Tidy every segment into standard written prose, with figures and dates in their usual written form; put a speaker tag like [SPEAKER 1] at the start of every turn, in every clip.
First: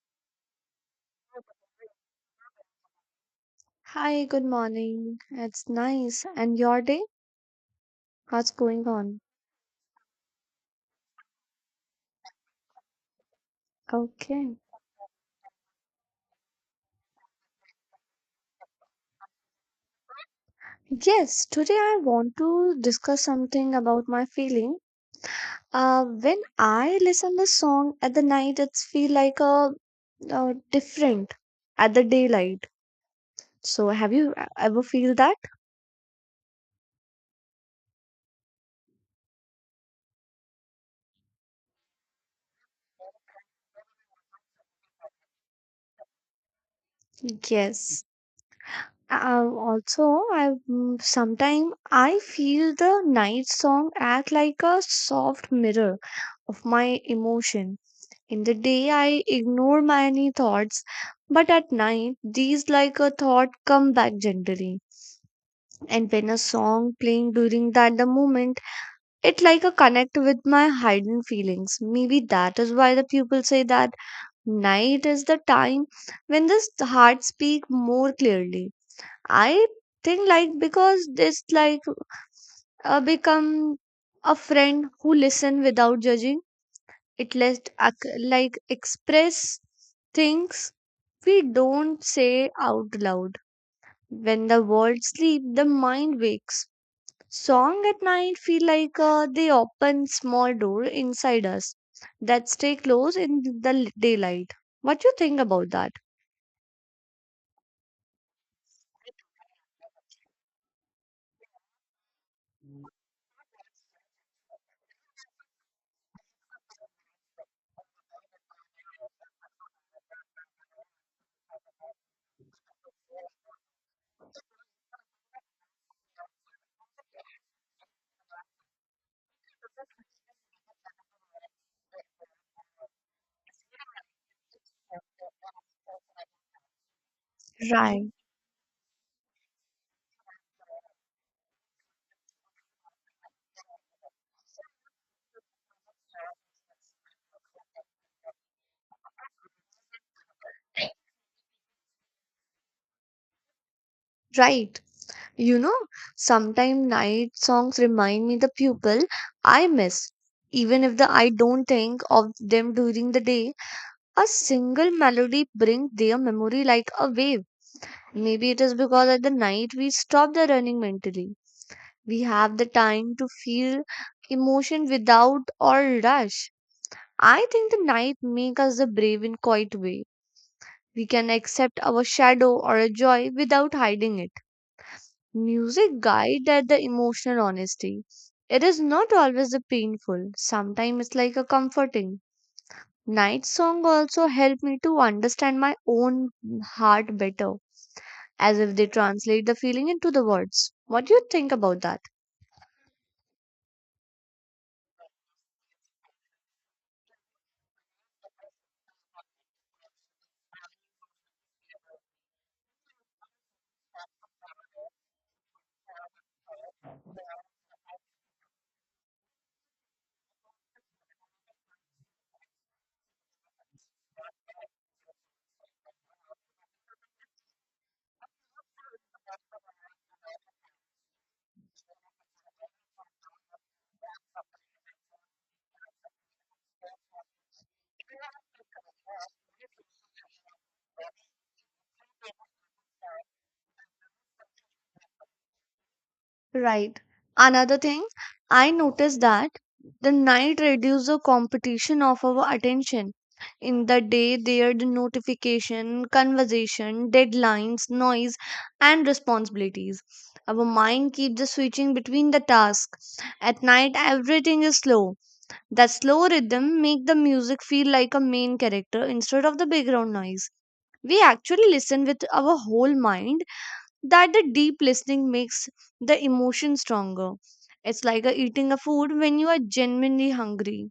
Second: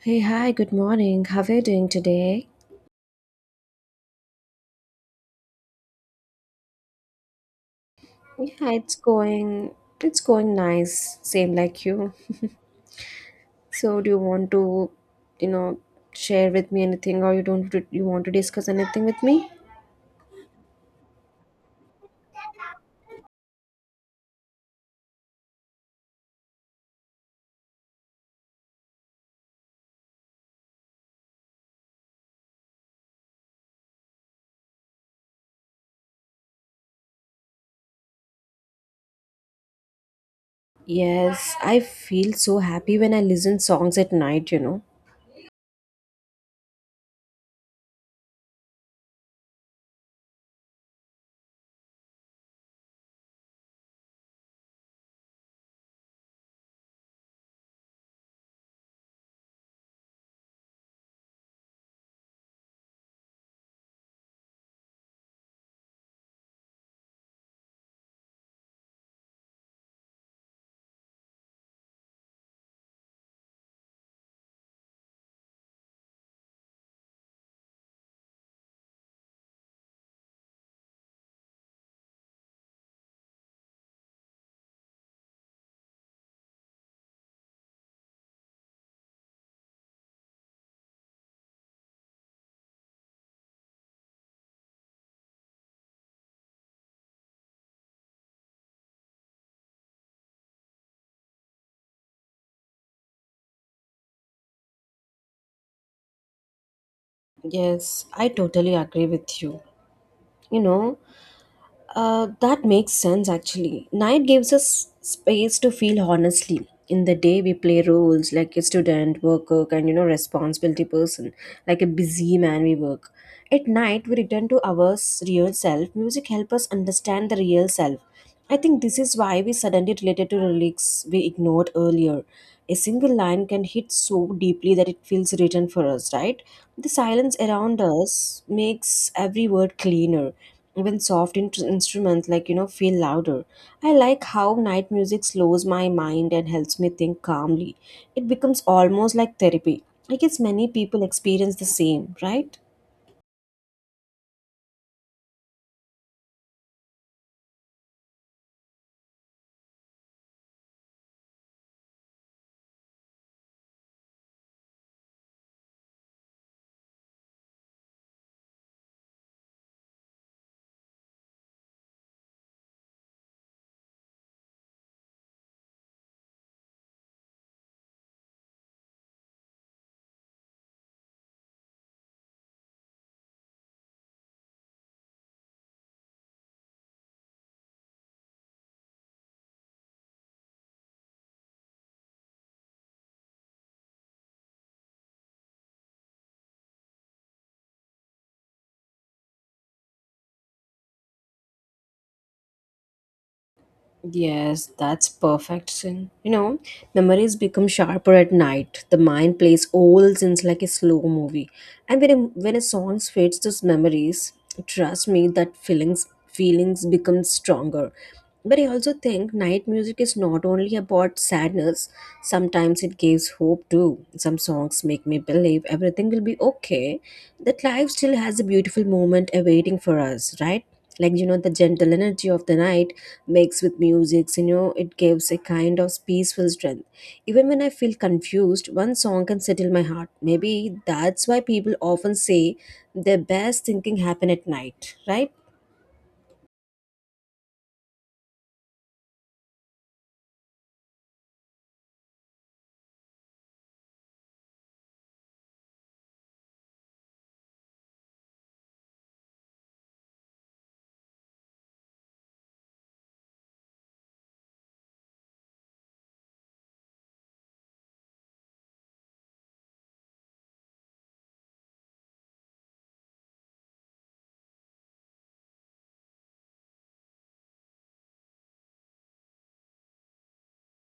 [SPEAKER 1] Hey, hi, good morning. How are you doing today?
[SPEAKER 2] Hi, good morning. It's nice. And your day? What's
[SPEAKER 1] Yeah,
[SPEAKER 2] going
[SPEAKER 1] it's
[SPEAKER 2] on?
[SPEAKER 1] going it's going nice, same like you. So, do you want
[SPEAKER 2] Okay.
[SPEAKER 1] to, you know, share with me anything or you don't you want to discuss anything with me?
[SPEAKER 2] Yes, today I want to discuss something about my feeling. When I listen the song at the night, it's feel like a different at the daylight. So have you ever feel that?
[SPEAKER 1] Yes, I feel so happy when I listen songs at night, you know.
[SPEAKER 2] Yes. Also, sometime I feel the night song act like a soft mirror of my emotion. In the day, I ignore many thoughts, but at night, these like a thought come back gently. And when a song playing during that the moment, it like a connect with my hidden feelings. Maybe that is why the people say that night is the time when this heart speak more clearly. I think like because this like become a friend who listen without judging, it lets like express things we don't say out loud. When the world sleeps, the mind wakes. Song at night feel like they open small door inside us that stay close in the daylight. What you think about that?
[SPEAKER 1] Yes, I totally agree with you. You know, that makes sense actually. Night gives us space to feel honestly. In the day, we play roles like a student, worker, and, you know, responsibility person, like a busy man we work. At night, we return to our real self. Music helps us understand the real self. I think this is why we suddenly related to lyrics we ignored earlier. A single line can hit so deeply that it feels written for us, right? The silence around
[SPEAKER 2] Right.
[SPEAKER 1] us makes every word cleaner. Even soft instruments like, you know, feel louder. I like how night music slows my mind and helps me think calmly. It becomes almost like therapy. I guess many people experience the same, right?
[SPEAKER 2] Right. You know, sometimes night songs remind me the people I miss, even if the I don't think of them during the day. A single melody brings their memory like a wave. Maybe it is because at the night we stop the running mentally. We have the time to feel emotion without or rush. I think the night makes us the brave in quiet way. We can accept our shadow or a joy without hiding it. Music guides at the emotional honesty. It is not always the painful. Sometimes it's like a comforting. Night song also help me to understand my own heart better, as if they translate the feeling into the words. What do you think about that?
[SPEAKER 1] Yes, that's perfect. Sin, you know, memories become sharper at night. The mind plays old scenes like a slow movie. And when a song fades those memories, trust me that feelings become stronger. But I also think night music is not only about sadness. Sometimes it gives hope too. Some songs make me believe everything will be okay. That life still has a beautiful moment awaiting for us, right? Like, you know, the gentle energy of the night mixed with music, you know, it gives a kind of peaceful strength. Even when I feel confused, one song can settle my heart. Maybe that's why people often say their best thinking happen at night, right?
[SPEAKER 2] Right. Another thing, I noticed that the night reduces the competition of our attention. In the day, there the notification, conversation, deadlines, noise, and responsibilities. Our mind keeps the switching between the tasks. At night, everything is slow. That slow rhythm make the music feel like a main character instead of the background noise. We actually listen with our whole mind, that the deep listening makes the emotion stronger. It's like a eating a food when you are genuinely hungry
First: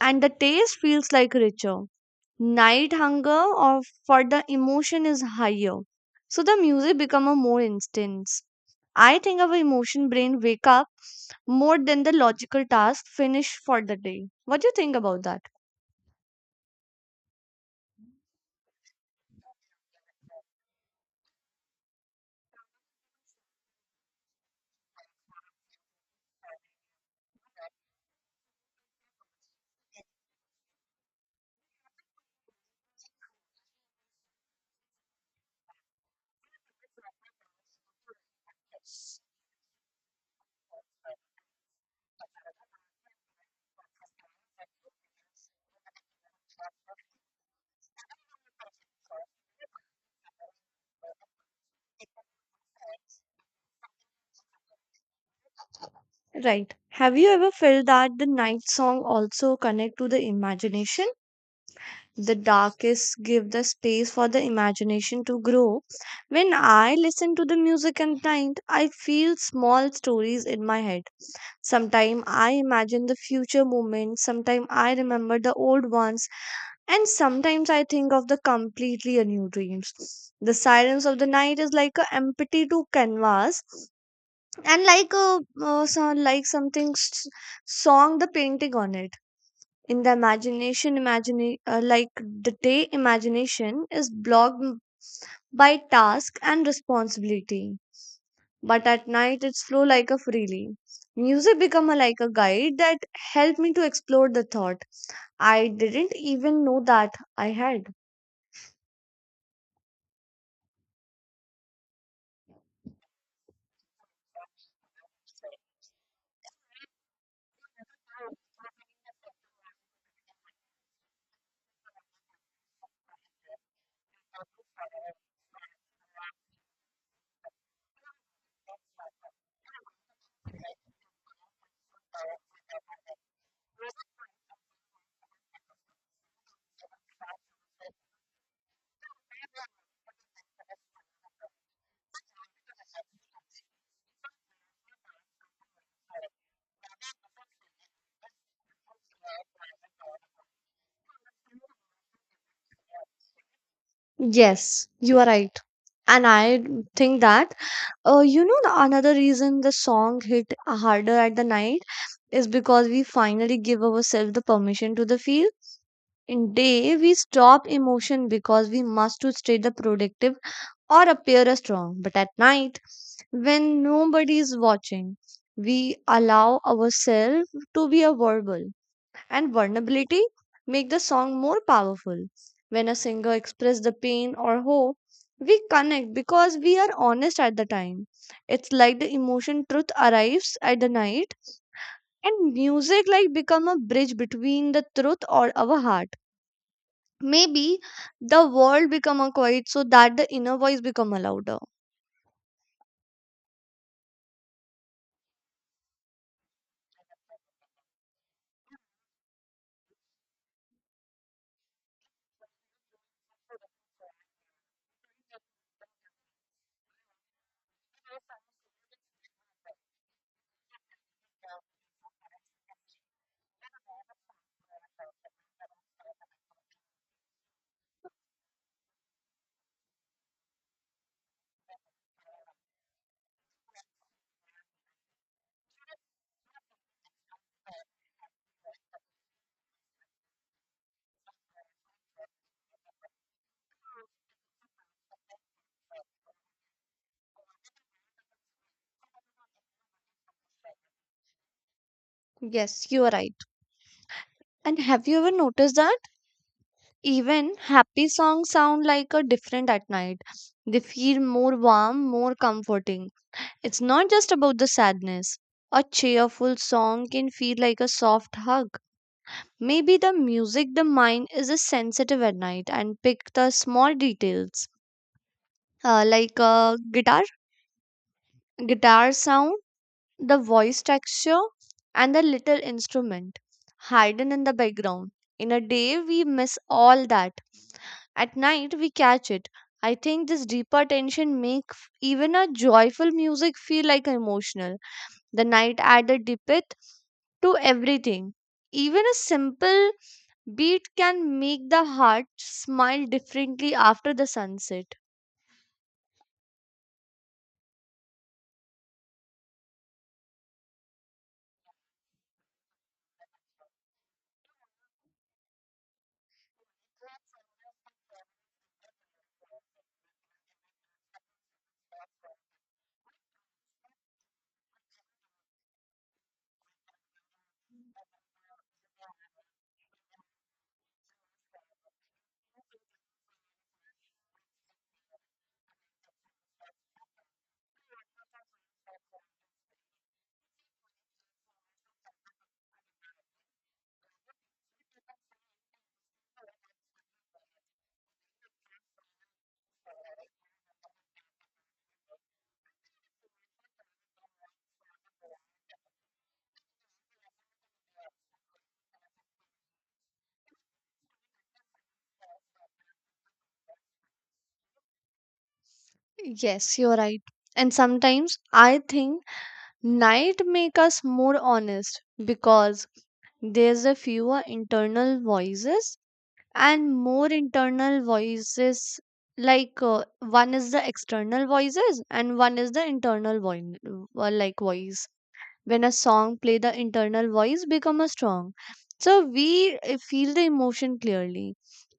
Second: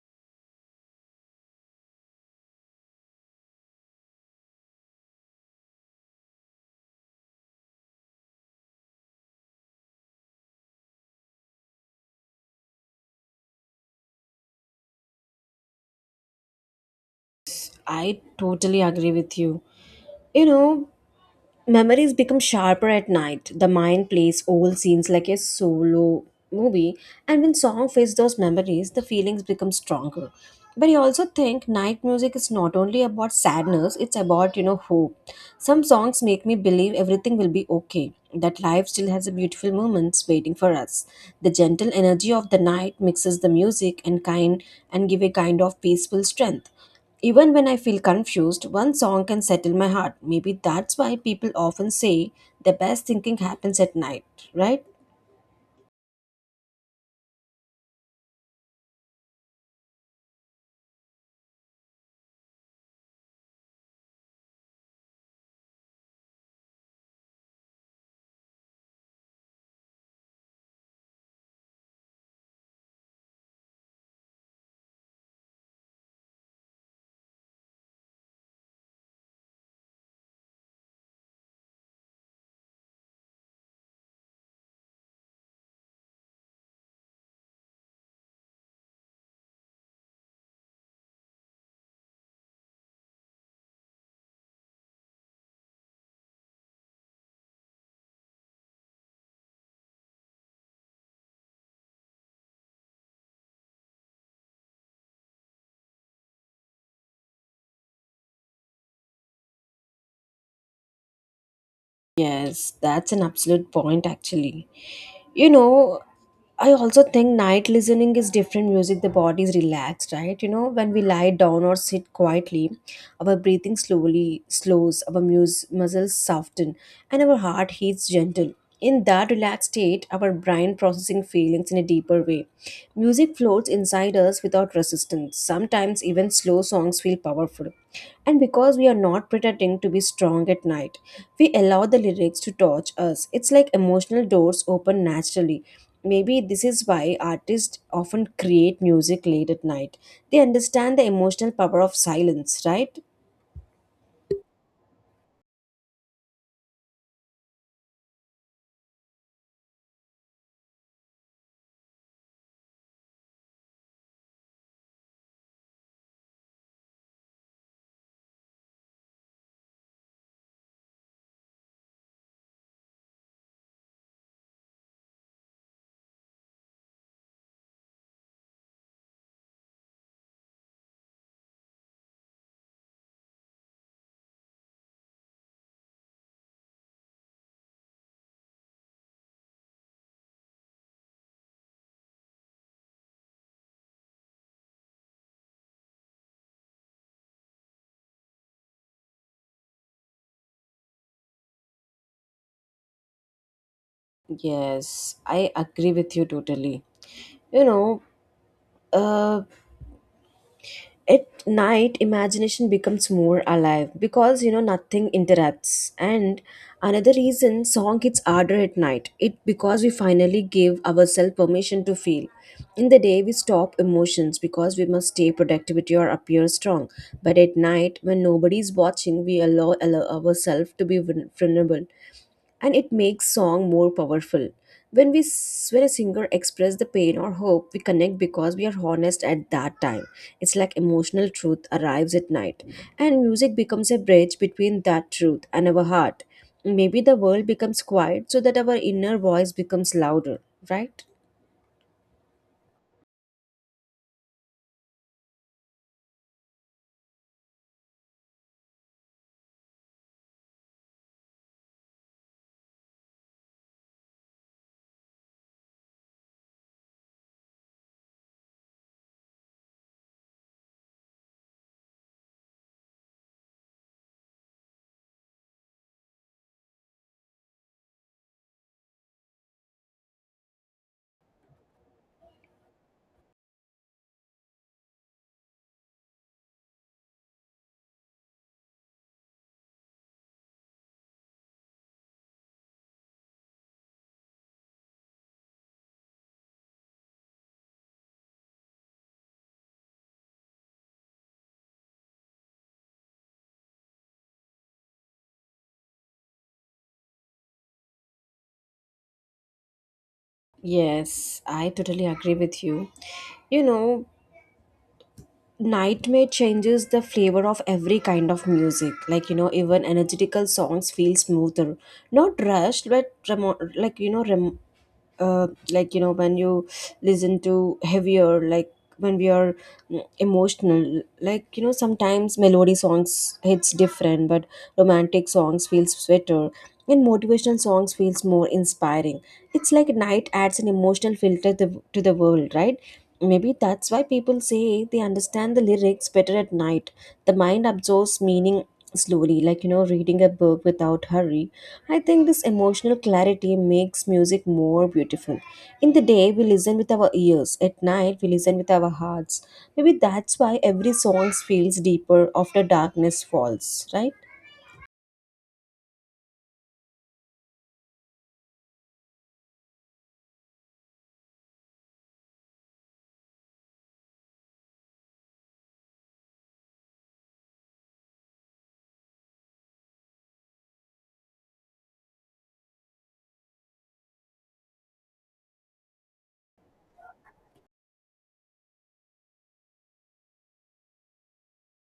[SPEAKER 2] and the taste feels like richer. Night hunger or for the emotion is higher. So the music become a more instance. I think our emotion brain wake up more than the logical task finish for the day. What do you think about that?
[SPEAKER 1] I totally agree with you. You know, memories become sharper at night. The mind plays old scenes like a solo movie, and when song fades those memories, the feelings become stronger. But I also think night music is not only about sadness, it's about, you know, hope. Some songs make me believe everything will be okay, that life still has a beautiful moments waiting for us. The gentle energy of the night mixes the music and kind and give a kind of peaceful strength. Even when I feel confused, one song can settle my heart. Maybe that's why people often say the best thinking happens at night, right?
[SPEAKER 2] Right. Have you ever felt that the night song also connect to the imagination? The darkest give the space for the imagination to grow. When I listen to the music at night, I feel small stories in my head. Sometimes I imagine the future moments, sometimes I remember the old ones, and sometimes I think of the completely new dreams. The silence of the night is like a empty to canvas and like a like something song the painting on it in the imagination imagine like the day imagination is blocked by task and responsibility, but at night it's flow like a freely. Music become a, like a guide that helped me to explore the thought I didn't even know that I had.
[SPEAKER 1] Yes, that's an absolute point actually. You know, I also think night listening is different music. The body is relaxed, right? You know, when we lie down or sit quietly, our breathing slowly slows, our muscles soften, and our heart heats gentle. In that relaxed state, our brain processing feelings in a deeper way. Music flows inside us without resistance. Sometimes even slow songs feel powerful. And because we are not pretending to be strong at night, we allow the lyrics to touch us. It's like emotional doors open naturally. Maybe this is why artists often create music late at night. They understand the emotional power of silence, right?
[SPEAKER 2] Yes, you are right. And I think that you know the another reason the song hit harder at the night is because we finally give ourselves the permission to the feel. In day, we stop emotion because we must to stay the productive or appear as strong. But at night, when nobody is watching, we allow ourselves to be a verbal. And vulnerability make the song more powerful. When a singer express the pain or hope, we connect because we are honest at the time. It's like the emotion truth arrives at the night and music like become a bridge between the truth or our heart. Maybe the world become a quiet so that the inner voice become a louder.
[SPEAKER 1] Yes, I agree with you totally. You know, uh, at night imagination becomes more alive because, you know, nothing interrupts. And another reason song hits harder at night it because we finally give ourselves permission to feel. In the day we stop emotions because we must stay productivity or appear strong, but at night when nobody is watching we allow ourselves to be vulnerable, and it makes song more powerful. When when a singer express the pain or hope we connect because we are honest at that time. It's like emotional truth arrives at night, and music becomes a bridge between that truth and our heart. Maybe the world becomes quiet so that our inner voice becomes louder, right?
[SPEAKER 2] Yes, you are right. And have you ever noticed that even happy songs sound like a different at night? They feel more warm, more comforting. It's not just about the sadness. A cheerful song can feel like a soft hug. Maybe the music the mind is a sensitive at night and pick the small details, like guitar sound, the voice texture, and the little instrument hidden in the background. In a day we miss all that, at night we catch it. I think this deeper tension make even a joyful music feel like emotional. The night added depth to everything. Even a simple beat can make the heart smile differently after the sunset.
[SPEAKER 1] Yes, I totally agree with you. You know, nightmare changes the flavor of every kind of music. Like, you know, even energetical songs feel smoother. Not rushed, but remo- like, you know, rem- like you know when you listen to heavier like when we are mm, emotional, like, you know, sometimes melody songs hits different, but romantic songs feels sweeter and motivational songs feels more inspiring. It's like night adds an emotional filter to the world, right? Maybe that's why people say they understand the lyrics better at night. The mind absorbs meaning slowly, like, you know, reading a book without hurry. I think this emotional clarity makes music more beautiful. In the day we listen with our ears, at night we listen with our hearts. Maybe that's why every song feels deeper after darkness falls, right?
[SPEAKER 2] Yes, you're right. And sometimes I think night make us more honest because there's a fewer internal voices and more internal voices. Like one is the external voices and one is the internal voice, like voice, when a song play the internal voice become a strong, so we feel the emotion clearly.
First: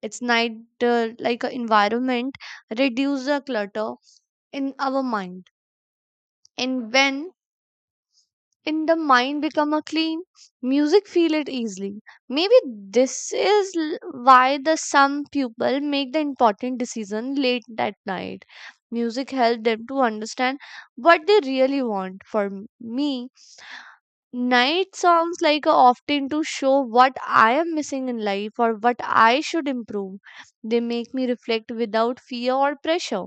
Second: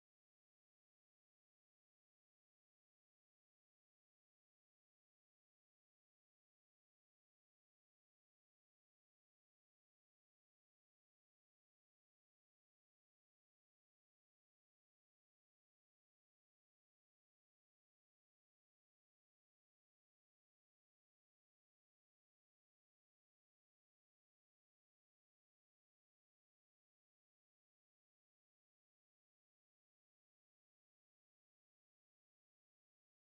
[SPEAKER 2] It's night like a environment reduce the clutter in our mind. And when in the mind become a clean, music feel it easily. Maybe this is why the some people make the important decision late at night. Music help them to understand what they really want for me. Night songs like are often to show what I am missing in life or what I should improve. They make me reflect without fear or pressure.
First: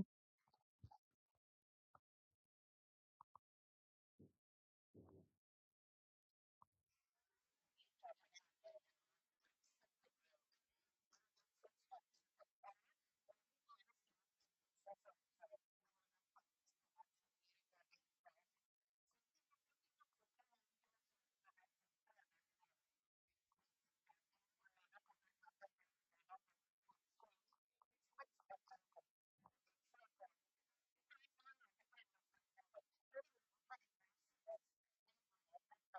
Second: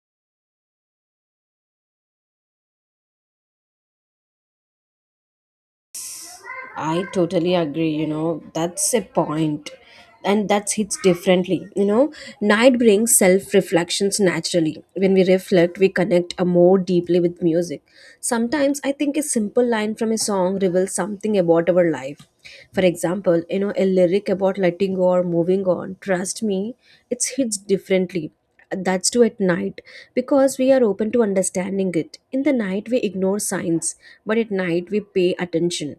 [SPEAKER 1] I totally agree, you know, that's a point. And that's hits differently. You know, night brings self reflections naturally. When we reflect, we connect, more deeply with music. Sometimes I think a simple line from a song reveals something about our life. For example, you know, a lyric about letting go or moving on, trust me, it hits differently. That's too at night because we are open to understanding it. In the night, we ignore signs, but at night, we pay attention.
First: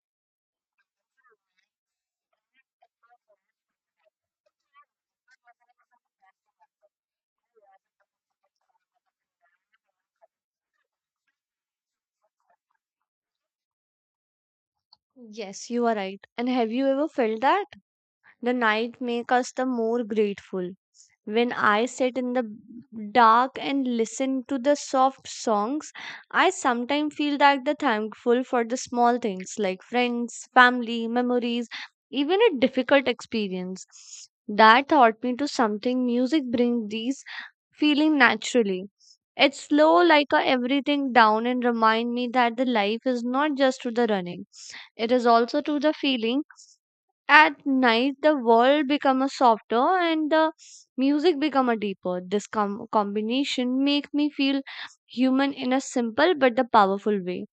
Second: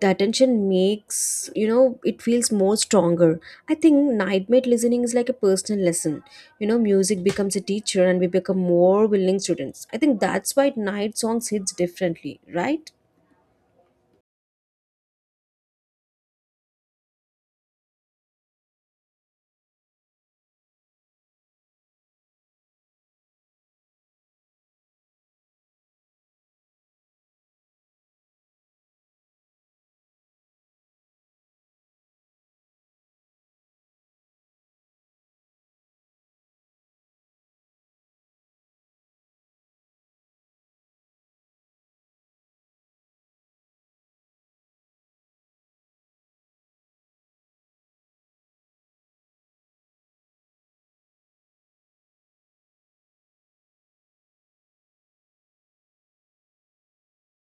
[SPEAKER 1] The attention makes, you know, it feels more stronger. I think nightmate listening is like a personal lesson. You know, music becomes a teacher and we become more willing students. I think that's why night songs hits differently, right?
[SPEAKER 2] Yes, you are right. And have you ever felt that the night make us the more grateful? When I sit in the dark and listen to the soft songs, I sometimes feel that the thankful for the small things like friends, family, memories, even a difficult experience. That taught me to something music brings these feeling naturally. It's slow like a everything down and remind me that the life is not just to the running. It is also to the feeling. At night the world become a softer and the music become a deeper. This combination make me feel human in a simple but the powerful way.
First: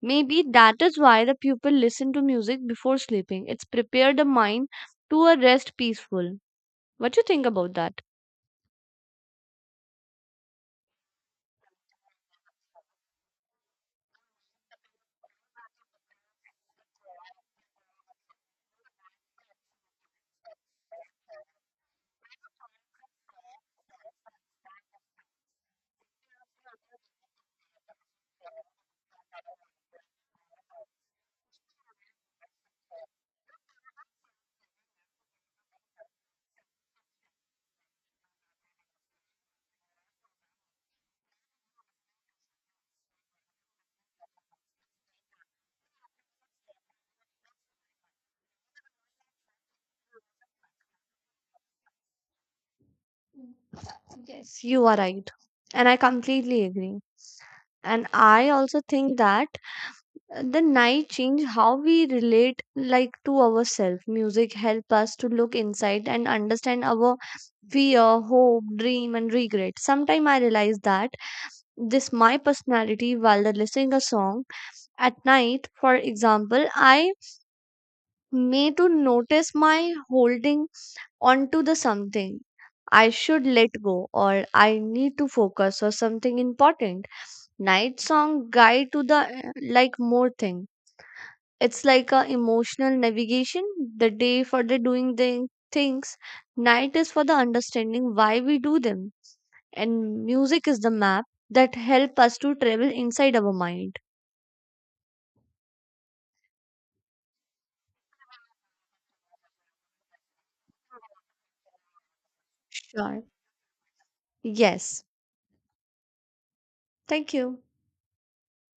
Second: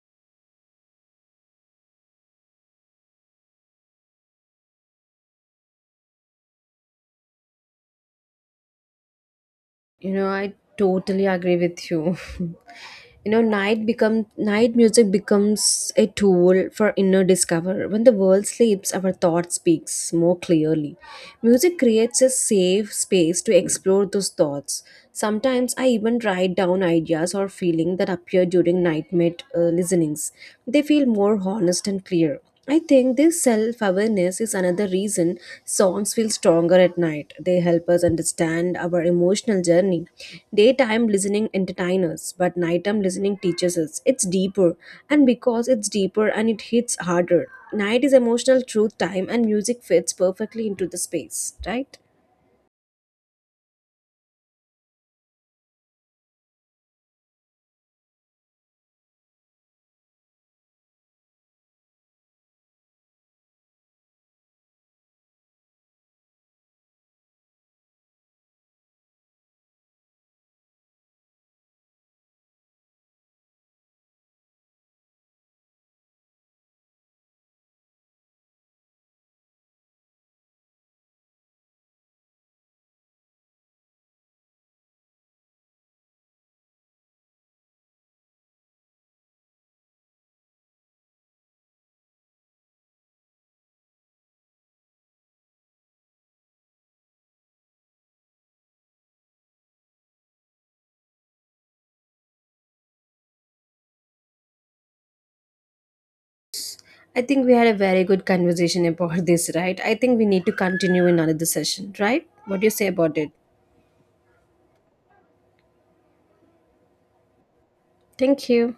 [SPEAKER 2] Maybe that is why the pupil listen to music before sleeping, it's prepare the mind to a rest peaceful. What you think about that?
[SPEAKER 1] You know, I totally agree with you. You know, night music becomes a tool for inner discover. When the world sleeps, our thought speaks more clearly. Music creates a safe space to explore those thoughts. Sometimes I even write down ideas or feelings that appear during nightmare listenings. They feel more honest and clear. I think this self awareness is another reason songs feel stronger at night. They help us understand our emotional journey. Daytime listening entertains us, but nighttime listening teaches us. It's deeper, and because it's deeper and it hits harder. Night is emotional truth time, and music fits perfectly into the space, right?
[SPEAKER 2] Yes, you are right and I completely agree. And I also think that the night change how we relate like to ourselves. Music help us to look inside and understand our fear, hope, dream, and regret. Sometime I realize that this my personality while the listening a song at night. For example, I may to notice my holding onto the something I should let go, or I need to focus on something important. Night song guide to the like more thing. It's like a emotional navigation. The day for the doing the things, night is for the understanding why we do them. And music is the map that help us to travel inside our mind.
[SPEAKER 1] I think we had a very good conversation about this, right? I think we need to continue in another session, right? What do you say about
[SPEAKER 2] Sure.
[SPEAKER 1] it?
[SPEAKER 2] Yes. Thank you.
[SPEAKER 1] Thank you.